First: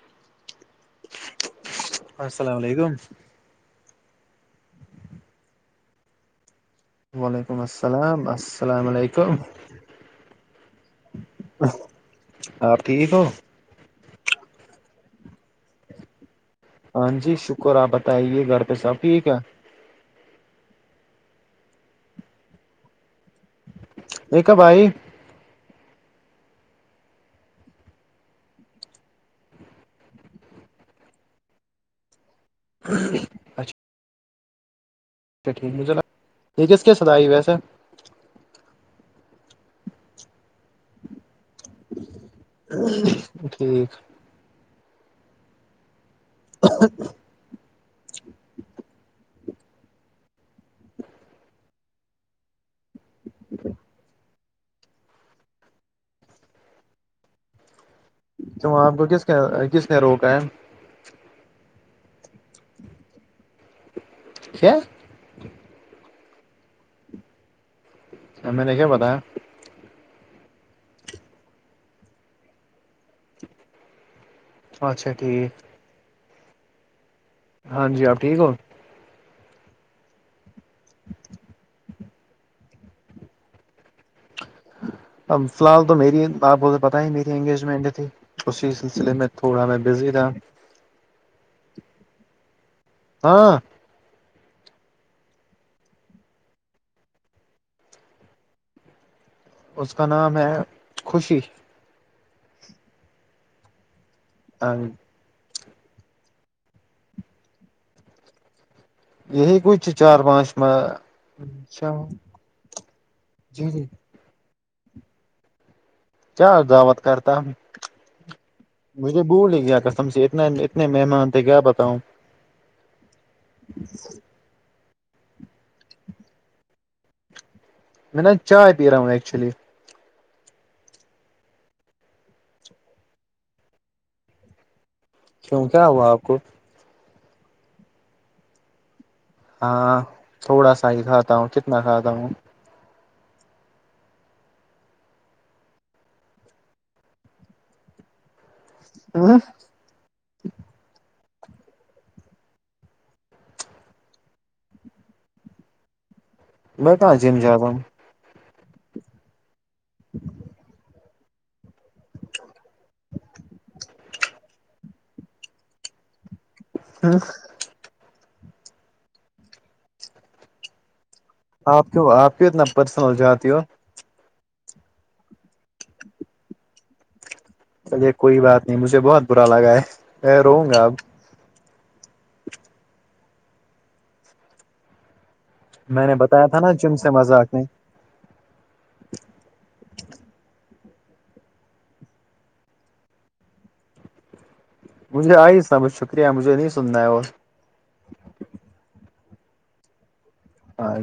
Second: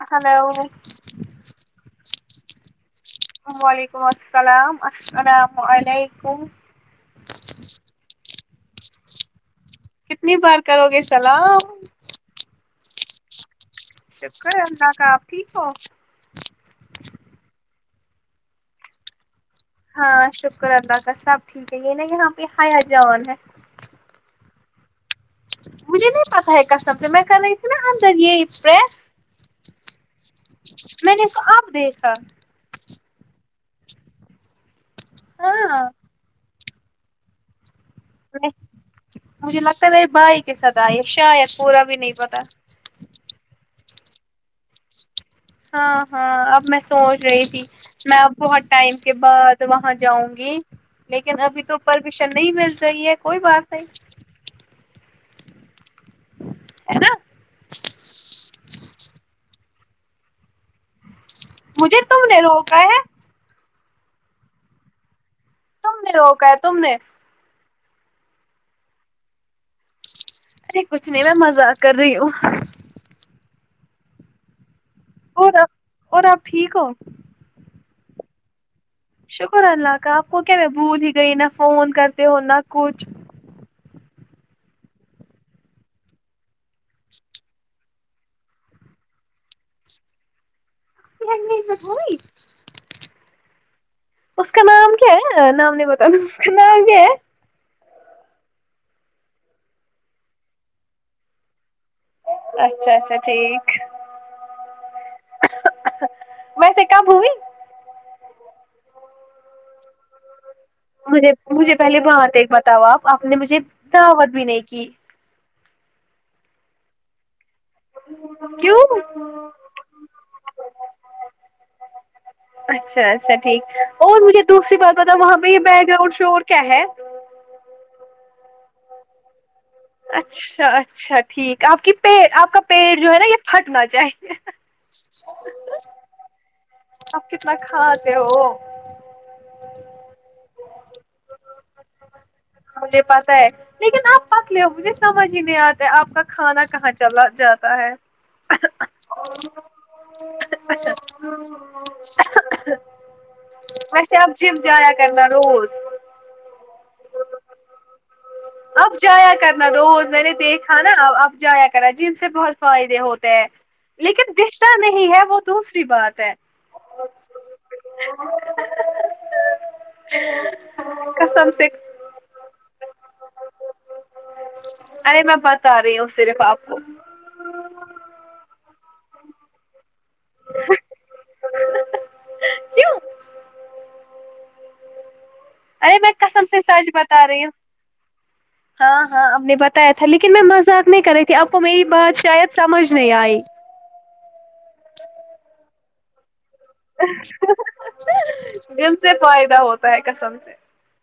hello السلام علیکم وعلیکم السلام السلام علیکم وعلیکم السلام السلام علیکم کتنی بار کرو گے سلام آپ ٹھیک ہو شکر اللہ کا اپ ٹھیک ہو ہاں جی شکر آپ بتائیے گھر پہ سب ٹھیک ہے ہاں شکر اللہ کا سب ٹھیک ہے یہ نا یہاں پہ ہیا جان ہے یہ کب ائی مجھے نہیں پتہ ہے کسٹم سے میں کری تھی نا اندر یہ پریس میں نے اس کو آب دیکھا [inaudible] اچھا ہاں ٹھیک ہے یہ کس کے ساتھ آی ویسے مجھے لگتا ہے میے بھائی کے ساتھ آئی شاید پورا بھی نہیں پتا ٹھیک ہاں ہاں اب میں سوچ رہی تھی میں بہت ٹائم کے بعد وہاں جاؤں گی لیکن ابھی تو پرمیشن نہیں مل رہی ہے کوئی بات نہیں ہے نا توم آپ کو کس نے کس نے روکا ہے مجھے تم نے روکا ہے کیا ت نے روکا ہے تم نے میں نے کیا بتا ارے کچھ نہیں میں مزہ کر رہی ہوں اچھا اور ٹھیک اور آپ ٹھیک ہو ہاں جی آپ ٹھیک ہو شکر اللہ کا آپ کو کیا میں بھول ہی گئی نہ فون کرتے ہو نہ کچھ اب فی الحال تو میری آپ ب پت ہی میری انگیجمنٹ تھی اسی سلسلے میں تھوڑا میں بزی تھا [unintelligible] ہاں اس کا نام کیا ہے نام نہیں بتاانا اس کا نام کیا ہے اس کا نام ہے خوشی اچھا اچھا ٹھیک ہ میںسےا بھمی یہی کچھ چار پانچ اچھا مجھے مجھے پہلے بات ایک بتاؤ آپ آپ نے مجھے جی جی دعوت بھی نہیں کی کیا دعوت کرتا کیوں مجھے بھول ہی گیا قسم سے اتنے اتنے مہمان تھے کیا بتاؤں اچھا اچھا ٹھیک اور مجھے دوسری بات پتا وہاں پہ یہ بیک گراؤنڈ شو کیا ہے میں نا چائے پی رہا ہوں ایکچولی اچھا اچھا ٹھیک آپ کی پ آپ کا پیڑ جو ہے نا یہ پھٹنا چاہیے [unintelligible] کیوں کیا ہوا آپ کو آپ کتنا کھاتے ہو ہاں تھوڑا سا ہی کھاتا ہوں کتنا کھاتا ہوں مجھے پاسہ ہے لیکن آپ پک لے ہو مجھے سمجھ ہی نہیں آتا آپ کا کھانا کہاں چلا جاتا ہے ہ ہاں اچھا وسپ جم جایا کرنا روز میں کہاں جیم جاا ہم اب جایا کرنا روز میں نے دیکھا نا اف جایا کرا جم سے بہت فائدے ہوتے ہیں لیکن دشتتا نہیں ہے وہ دوسری بات ہے ہوں [unintelligible] کسم سے آپ کی آپ کی اتنا پرسنل جاتتی ہو ارے میں بتا رہی ہوں صرف آپ کو الیے کوئی بات نہیں مجھے بہت برا لگا ہے میں روں گا اب کیوں ارے میں نے کسم بتایا تھا سے نا سج جم سے بتا رہی ہوں مذاق نہیں ہاں ہاں آپ نے بتایا تھا لیکن میں مذاق نہیں کر رہی تھی آپ کو میری بات شاید سمجھ نہیں آئی مجھےئی صا ب شکریہ مجھے سننا ہے اور جن سے فائدہ ہوتا ہے کسم سے ہاں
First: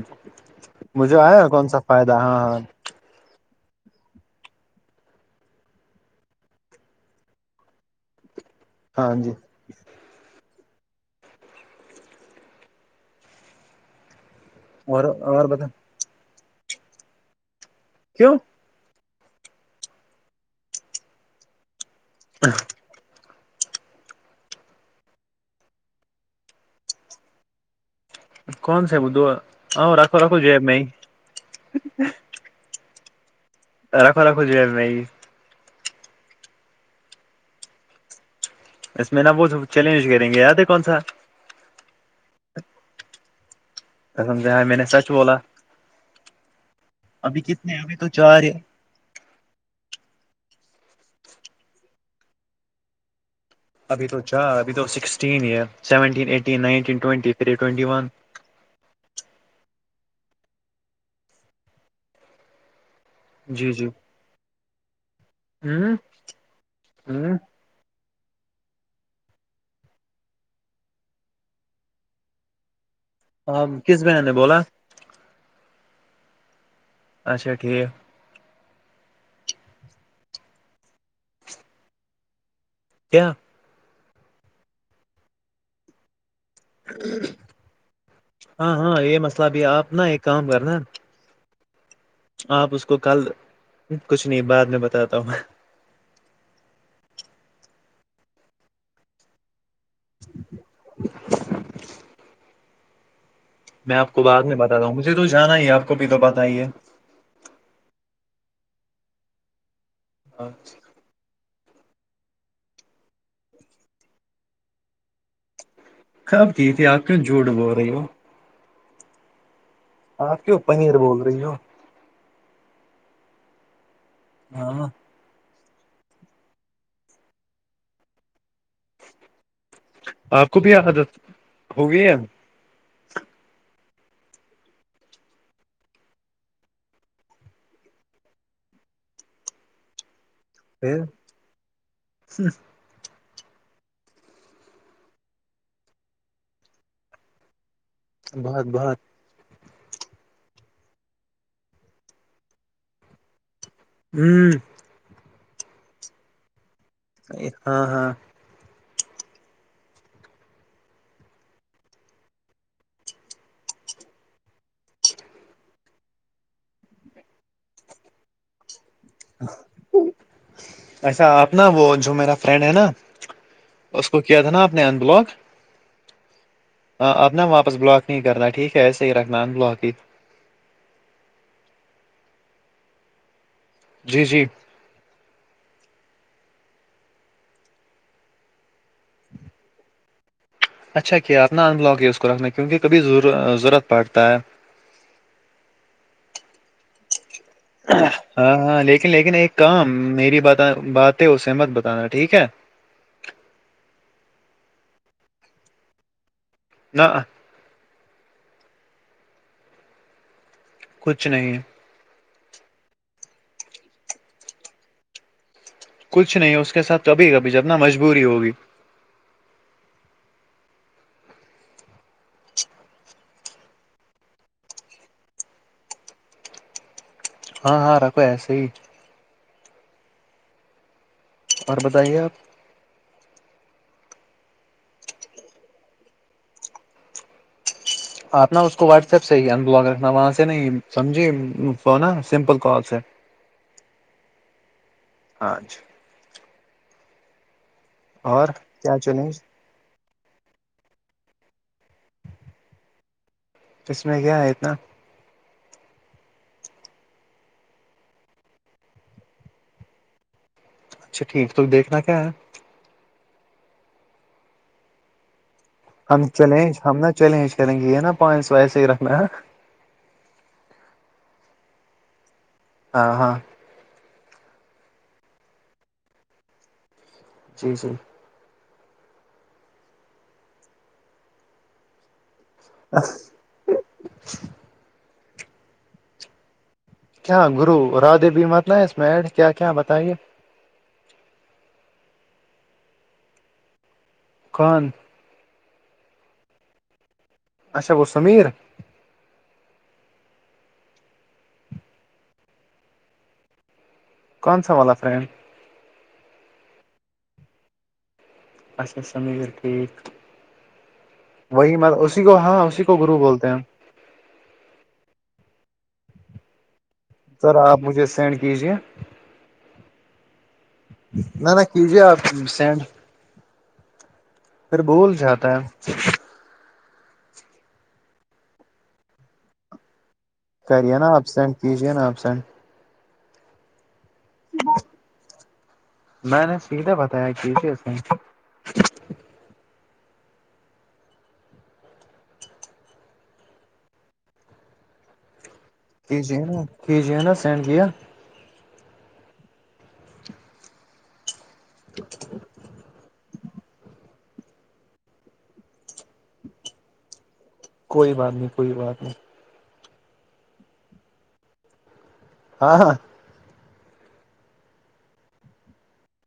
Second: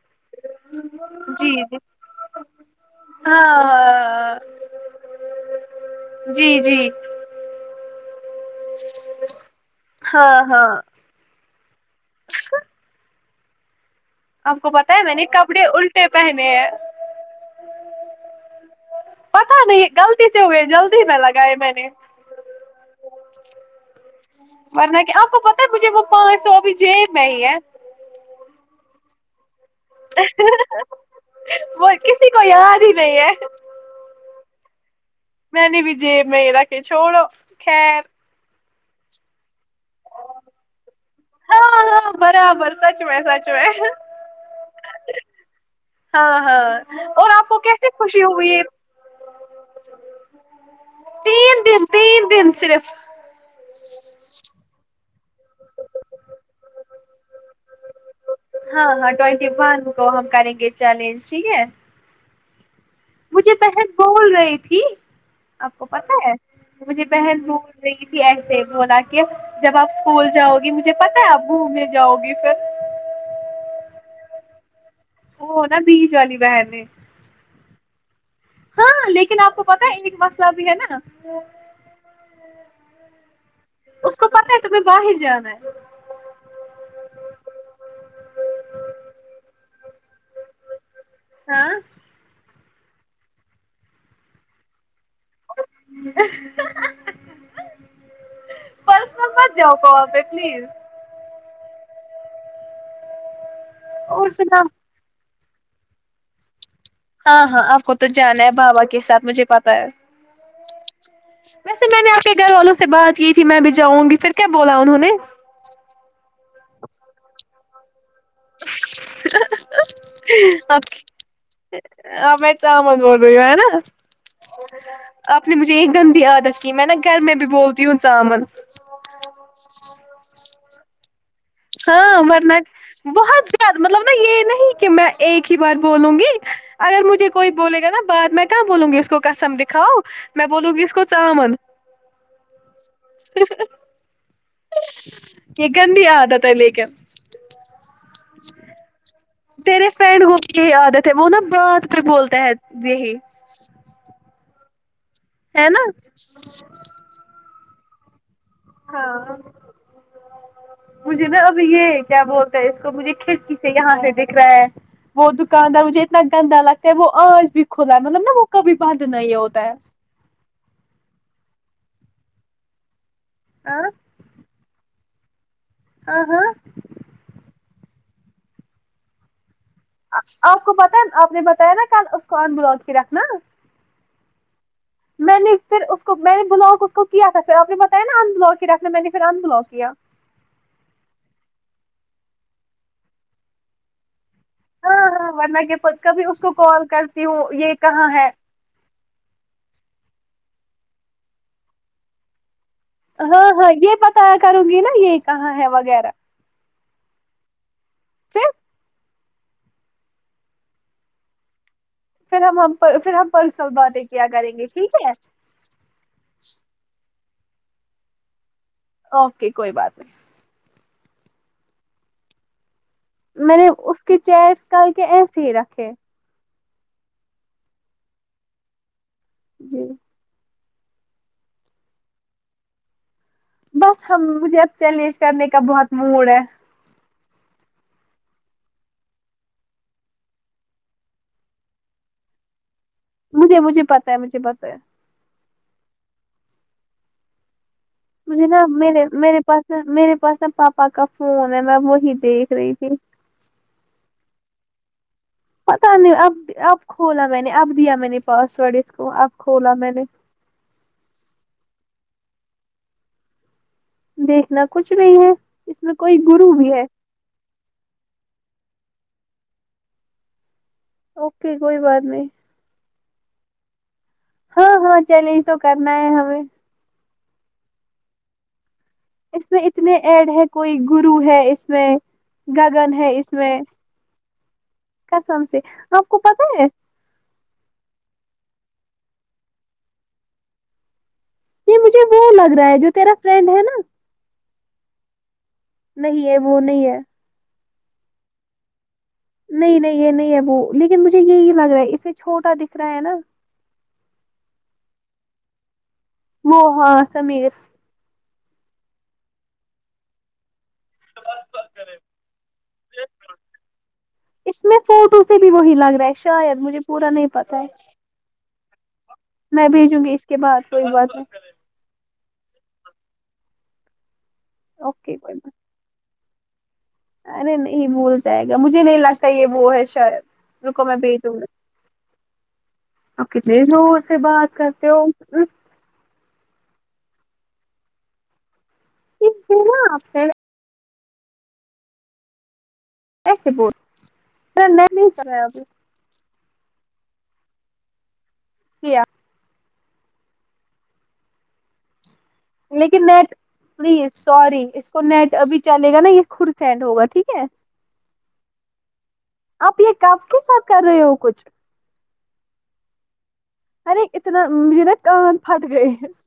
مجھے آیا کون سا فائدہ ہاں ہاں ہاں ہاں جی جی ہاں جی ہاں ہاں آپ کو پتا ہے اور میں نے اور کپڑے بتا الٹے پہنے ہیں کیوں پتا نہیں غلطی سے ہوئے جلدی میں لگائے میں نے ہاں ورنہ کیا آپ کو پتا ہے مجھے وہ پانچ سو ابھی جیب میں ہی ہے کون سے بھ رکھو رکھو جو میں کوئی یاد ہی نہیں ہے رخ رکھو جی نہیں میں نے بھی جیب میں را کے چھوڑو خیر اس میں نا وہ سب چیلنج کریں گے یاد ہے کون سا ہاں ہاں برابر سچ میں سچ میں میں نے سچ بولا ہاں ہاں اور ابھی آپ کو کتنے کیسے ابھی تو خوشی چار یہ ہوئی تینین دن تین دن صرف ابھی تو چا ابھی تو سکس سیون ای ہاں ہاں ٹوینٹی ون کو ہم کریں گے چیلنج ٹھیک ہے مجھے جی جی بحن بول رہی تھی آپ کو ہوں پت ہے مجھے ہوں بحن بول رہی تھی ایسے بھی ہولا کہ جب آپ اسکول جاؤ گی مجھے پتا ہے اب گھومنے جاؤ گی پھر ہاں کس بہن نے بولا وہ نا بیج والی بہن نے اچھا ٹھیک ہاں لیکن آپ کو پتا ہے ان مسئلہ بھی ہے نا کیا اس کو پتاہ ہے تمہیں باہر جانا ہے ہاں ہاں یہ مسئلہ بھی ہے آپ نا ایک کام کرنا ہاں آپ اس کو کل کچھ نہیں بعد میں بتاتا ہوں میں پرسنل مت جؤ پا پلیز [inaudible] میں آپ کو اور بعد میں سنا بتاتا ہوں مجھے تو جانا ہی ہے آپ کو بھی تو پت ہی ہے ہاں ہاں آپ کو تو جانا ہے بابا کے ساتھ مجھے پتا ہے اچ ویسے میں نے آپنے گھر والوں سے بات کی تھی میں بھی جاؤں گی پھر کیا بولا انہوں نے خب کی تھی آپ کیوں جھوٹ بو رہی ہو [inaudible] آپ کیوں پنیر بول رہی ہو اب توم بول رہی ہو ہے نا ہاں آپ نے مجھے یہ گندی عادت کی میں نا گھر میں بھی بولتی ہوں چاامن کپ آ دت ہاں مرناٹ بہت زیادہ مطلب نا یہ نہیں کہ میں ایک ہی بار بولوں گی اگر مجھے کوئی بولے گا نا بعد میں کہاں بولوں گی اس کو کسم دکھاؤ میں بولوں گی اس پھر کو چمن یہ گن بھی آد تھا لے کر بہت بہت تیرے فرینڈ کو بھی یہی آد تھے وہ نا بات پ بولتے ہیں یہی ہوں ہے نا ہاں ہاں ہاں مجھے نا اب یہ کیا بولتا ہے اس کو مجھے کھڑکی سے یہاں سے دکھ رہا ہے وہ دکاندار مجھے اتنا گندا لگتا ہے وہ آج بھی کھلا ہے مطلب نا وہ کبھی بند نہیں ہوتا ہے اچھا آپ نا وہ جو میرا فرینڈ ہے نا ہاں اس کو کیا تھا نا آپ نے ان بلاک ہاں ہاں ہاں ابناا واپس بلاک نہیں کرنا ٹھیک ہے صحیح رکھنا ان بلاک ہی آپ کو پتا آپ نے بتایا نا کل اس کو ان بلاک ہی رکھنا جی جی میں نے پھر اس کو میں نے بلاک اس کو کیا تھا پھر آپ نے بتایا نا ان بلاک ہی رکھنا میں نے پھر ان بلاک کیا اچھا کیا اپنا ان بلاک ہی اس کو رکھنا کیونکہ کبھی ضرورت پڑتا ہے ہاں ہاں ورنہ کے پ کبھی اس کو کال کرتی ہوں یہ کہاں ہے ہاں ہاں لیک لیکن ایک کام میری ب بات ہے اسے مت بتانا ٹھیک ہے ہاں ہاں یہ پتا کروں گی نا یہ کہاں ہے وغیرہ نہ کیا کچھ نہیں پھر ہم پھر ہم پرسنل باتیں کیا کریں گے ٹھیک ہے کچھ نہیں اس کے ساتھ کبھی کبھی جبنا مجبوری ہوگی اوکے کوئی بات نہیں میں نے اس کے چیٹس کر کے ایسے ہی رکھے ہاں ہاں ر کوو ایسے ہی جی اور بتائیے آپ بس ہم مجھے اب چیلنج کرنے کا بہت موڈ ہے آپ ن اس کو واٹس ایپ سے ہی ان بلاگ رکھنا وہاں سے نہیں سمجھی فون سمپل کال سے مجھے مجھے پتا ہے مجھے پتا ہے ہاں جی مجھے اور نا کیا میرے چیلنج میرے پاس میرے پاس ن پاپا کا فون ہے میں وہی دیکھ رہی تھی اس میں کیا ہے اتنا پتا نہیں اب اب کھولا میں نے اب دیا میں نے پاسورڈ اس کو اب کھولا میں نے اچھا ٹھیک ہے تویکنا کیا ہے دیکھنا کچھ نہیں ہے اس میں کوئی ہم گرو بھی چیلنج ہے ہم نا چیلنج کریں گی ہے نا پوائنٹس وائ سے ہی رکھنا ہے اوکے کوئی بات نہیں ہاں ہاں ہاں ہاں چیلنج تو کرنا ہے ہمیں جی جی اس میں اتنے ایڈ ہے کوئی گرو ہے اس میں گگن ہے اس سم سے آپ کو پتا ہے [unintelligible] کیا گرو راہ دیوی متل ہے اس میںڈ کیا کیا بتائیے یہ مجھے وہ لگ رہا ہے جو تیرا فرینڈ ہے نا کن [unintelligible] نہیں ہے وہ نہیں ہے اچا گو سمیر [unintelligible] نہیں نہیں یہ نہیں ابو لیکن مجھے یہی لگ رہا ہے اسے چھوٹا دکھ رہا ہے نا کون سا والا فرین وہ ہاں سمیر اچھا سمر ٹھیک وہی م اسی کو ہاں اسی کو گرو بولتے ہیں ہم اس میں فوٹو سے بھی وہی لگ رہا ہے شاید مجھے پورا نہیں سر پتا ہے آپ مجھے سینڈ کیجے میں بھیجوں گی اس کے بعد کوئی بات نہیں نہ نہ کیجے آپ سینڈ پھر بول اوکے کوئی بات جاتا ہے ارے نہیں بھول جائے گا مجھے نہیں لگتا یہ وہ ہے شاید کر رکو میں یہ نا بھیجوں گی اپبسینٹ کیج نا ابسینٹ کتنے د سے بات کرتے ہو میں نے سیدھا بتایا کی تی اس میں مجھے نا پ [unintelligible] اب کر [unintelligible] کیجیے نا کیجیے نا سینڈ کیا کیا اچ [unintelligible] لیکن نیٹ پلیز سوری اس کو نیٹ ابھی چلے گا نا یہ خور سینڈ ہوگا ٹھیک ہے کوئی بات نہیں کوئی بات نہیں آپ یہ کف کے ساتھ کر رہے ہو کچھ ہاں ہاں ہینی اتنا یہ نا کاند پھٹ گئی [unintelligible]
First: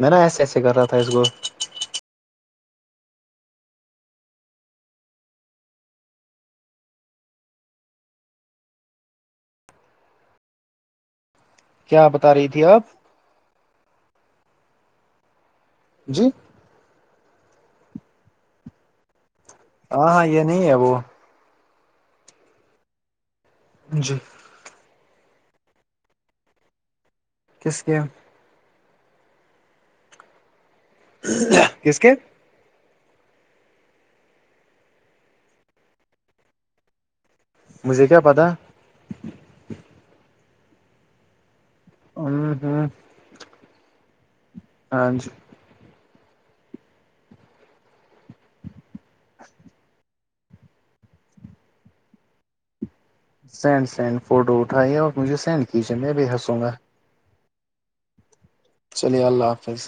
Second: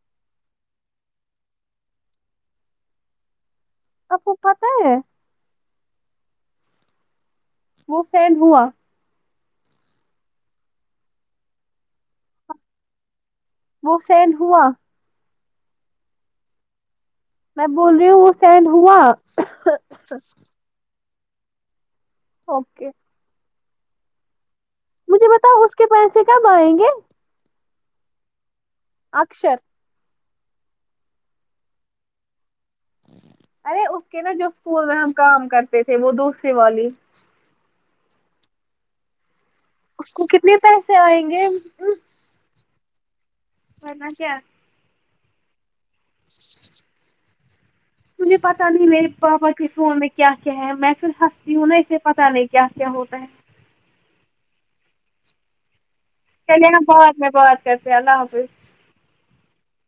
میں نا ایسے ایسے کر رہا تھا اس کو آپوپا ت ہے [unintelligible] وہ فینڈ ہوا کیا بتا رہی تھی آپ [unintelligible] وہ سین ہوا [unintelligible] جی [unintelligible] میں بول رہی ہوں وہ سینڈ ہوا ہاں ہاں یہ نہیں ہے وہ اوکے [unintelligible] جی [unintelligible] مجھے بتاؤ اس کے پیسے کب آئیں گے کس کے [unintelligible] اکشر [unintelligible] کس کے [unintelligible] ارے اس کے نا جو اسکول میں ہم کام کرتے تھے وہ دوسری والی [unintelligible] مجھے کیا پتا اس کو کتنے پیسے آئیں گے ہوں کرنا کیا [unintelligible] ہاں جی [unintelligible] تجھے پتا نہیں میر پپا کس ہو میں [unintelligible] کیا کیا ہے میں پھر ہنستی ہوں نا اسے پتاہ نہیں کیا کیا ہوتا ہے سینڈ سینڈ فوٹو اٹھائیے اور مجھے سینڈ کیجیے میں ب ح چلیے ہم بہت میں بہات کرتے اللہ حافظ چلیے اللہ حافظ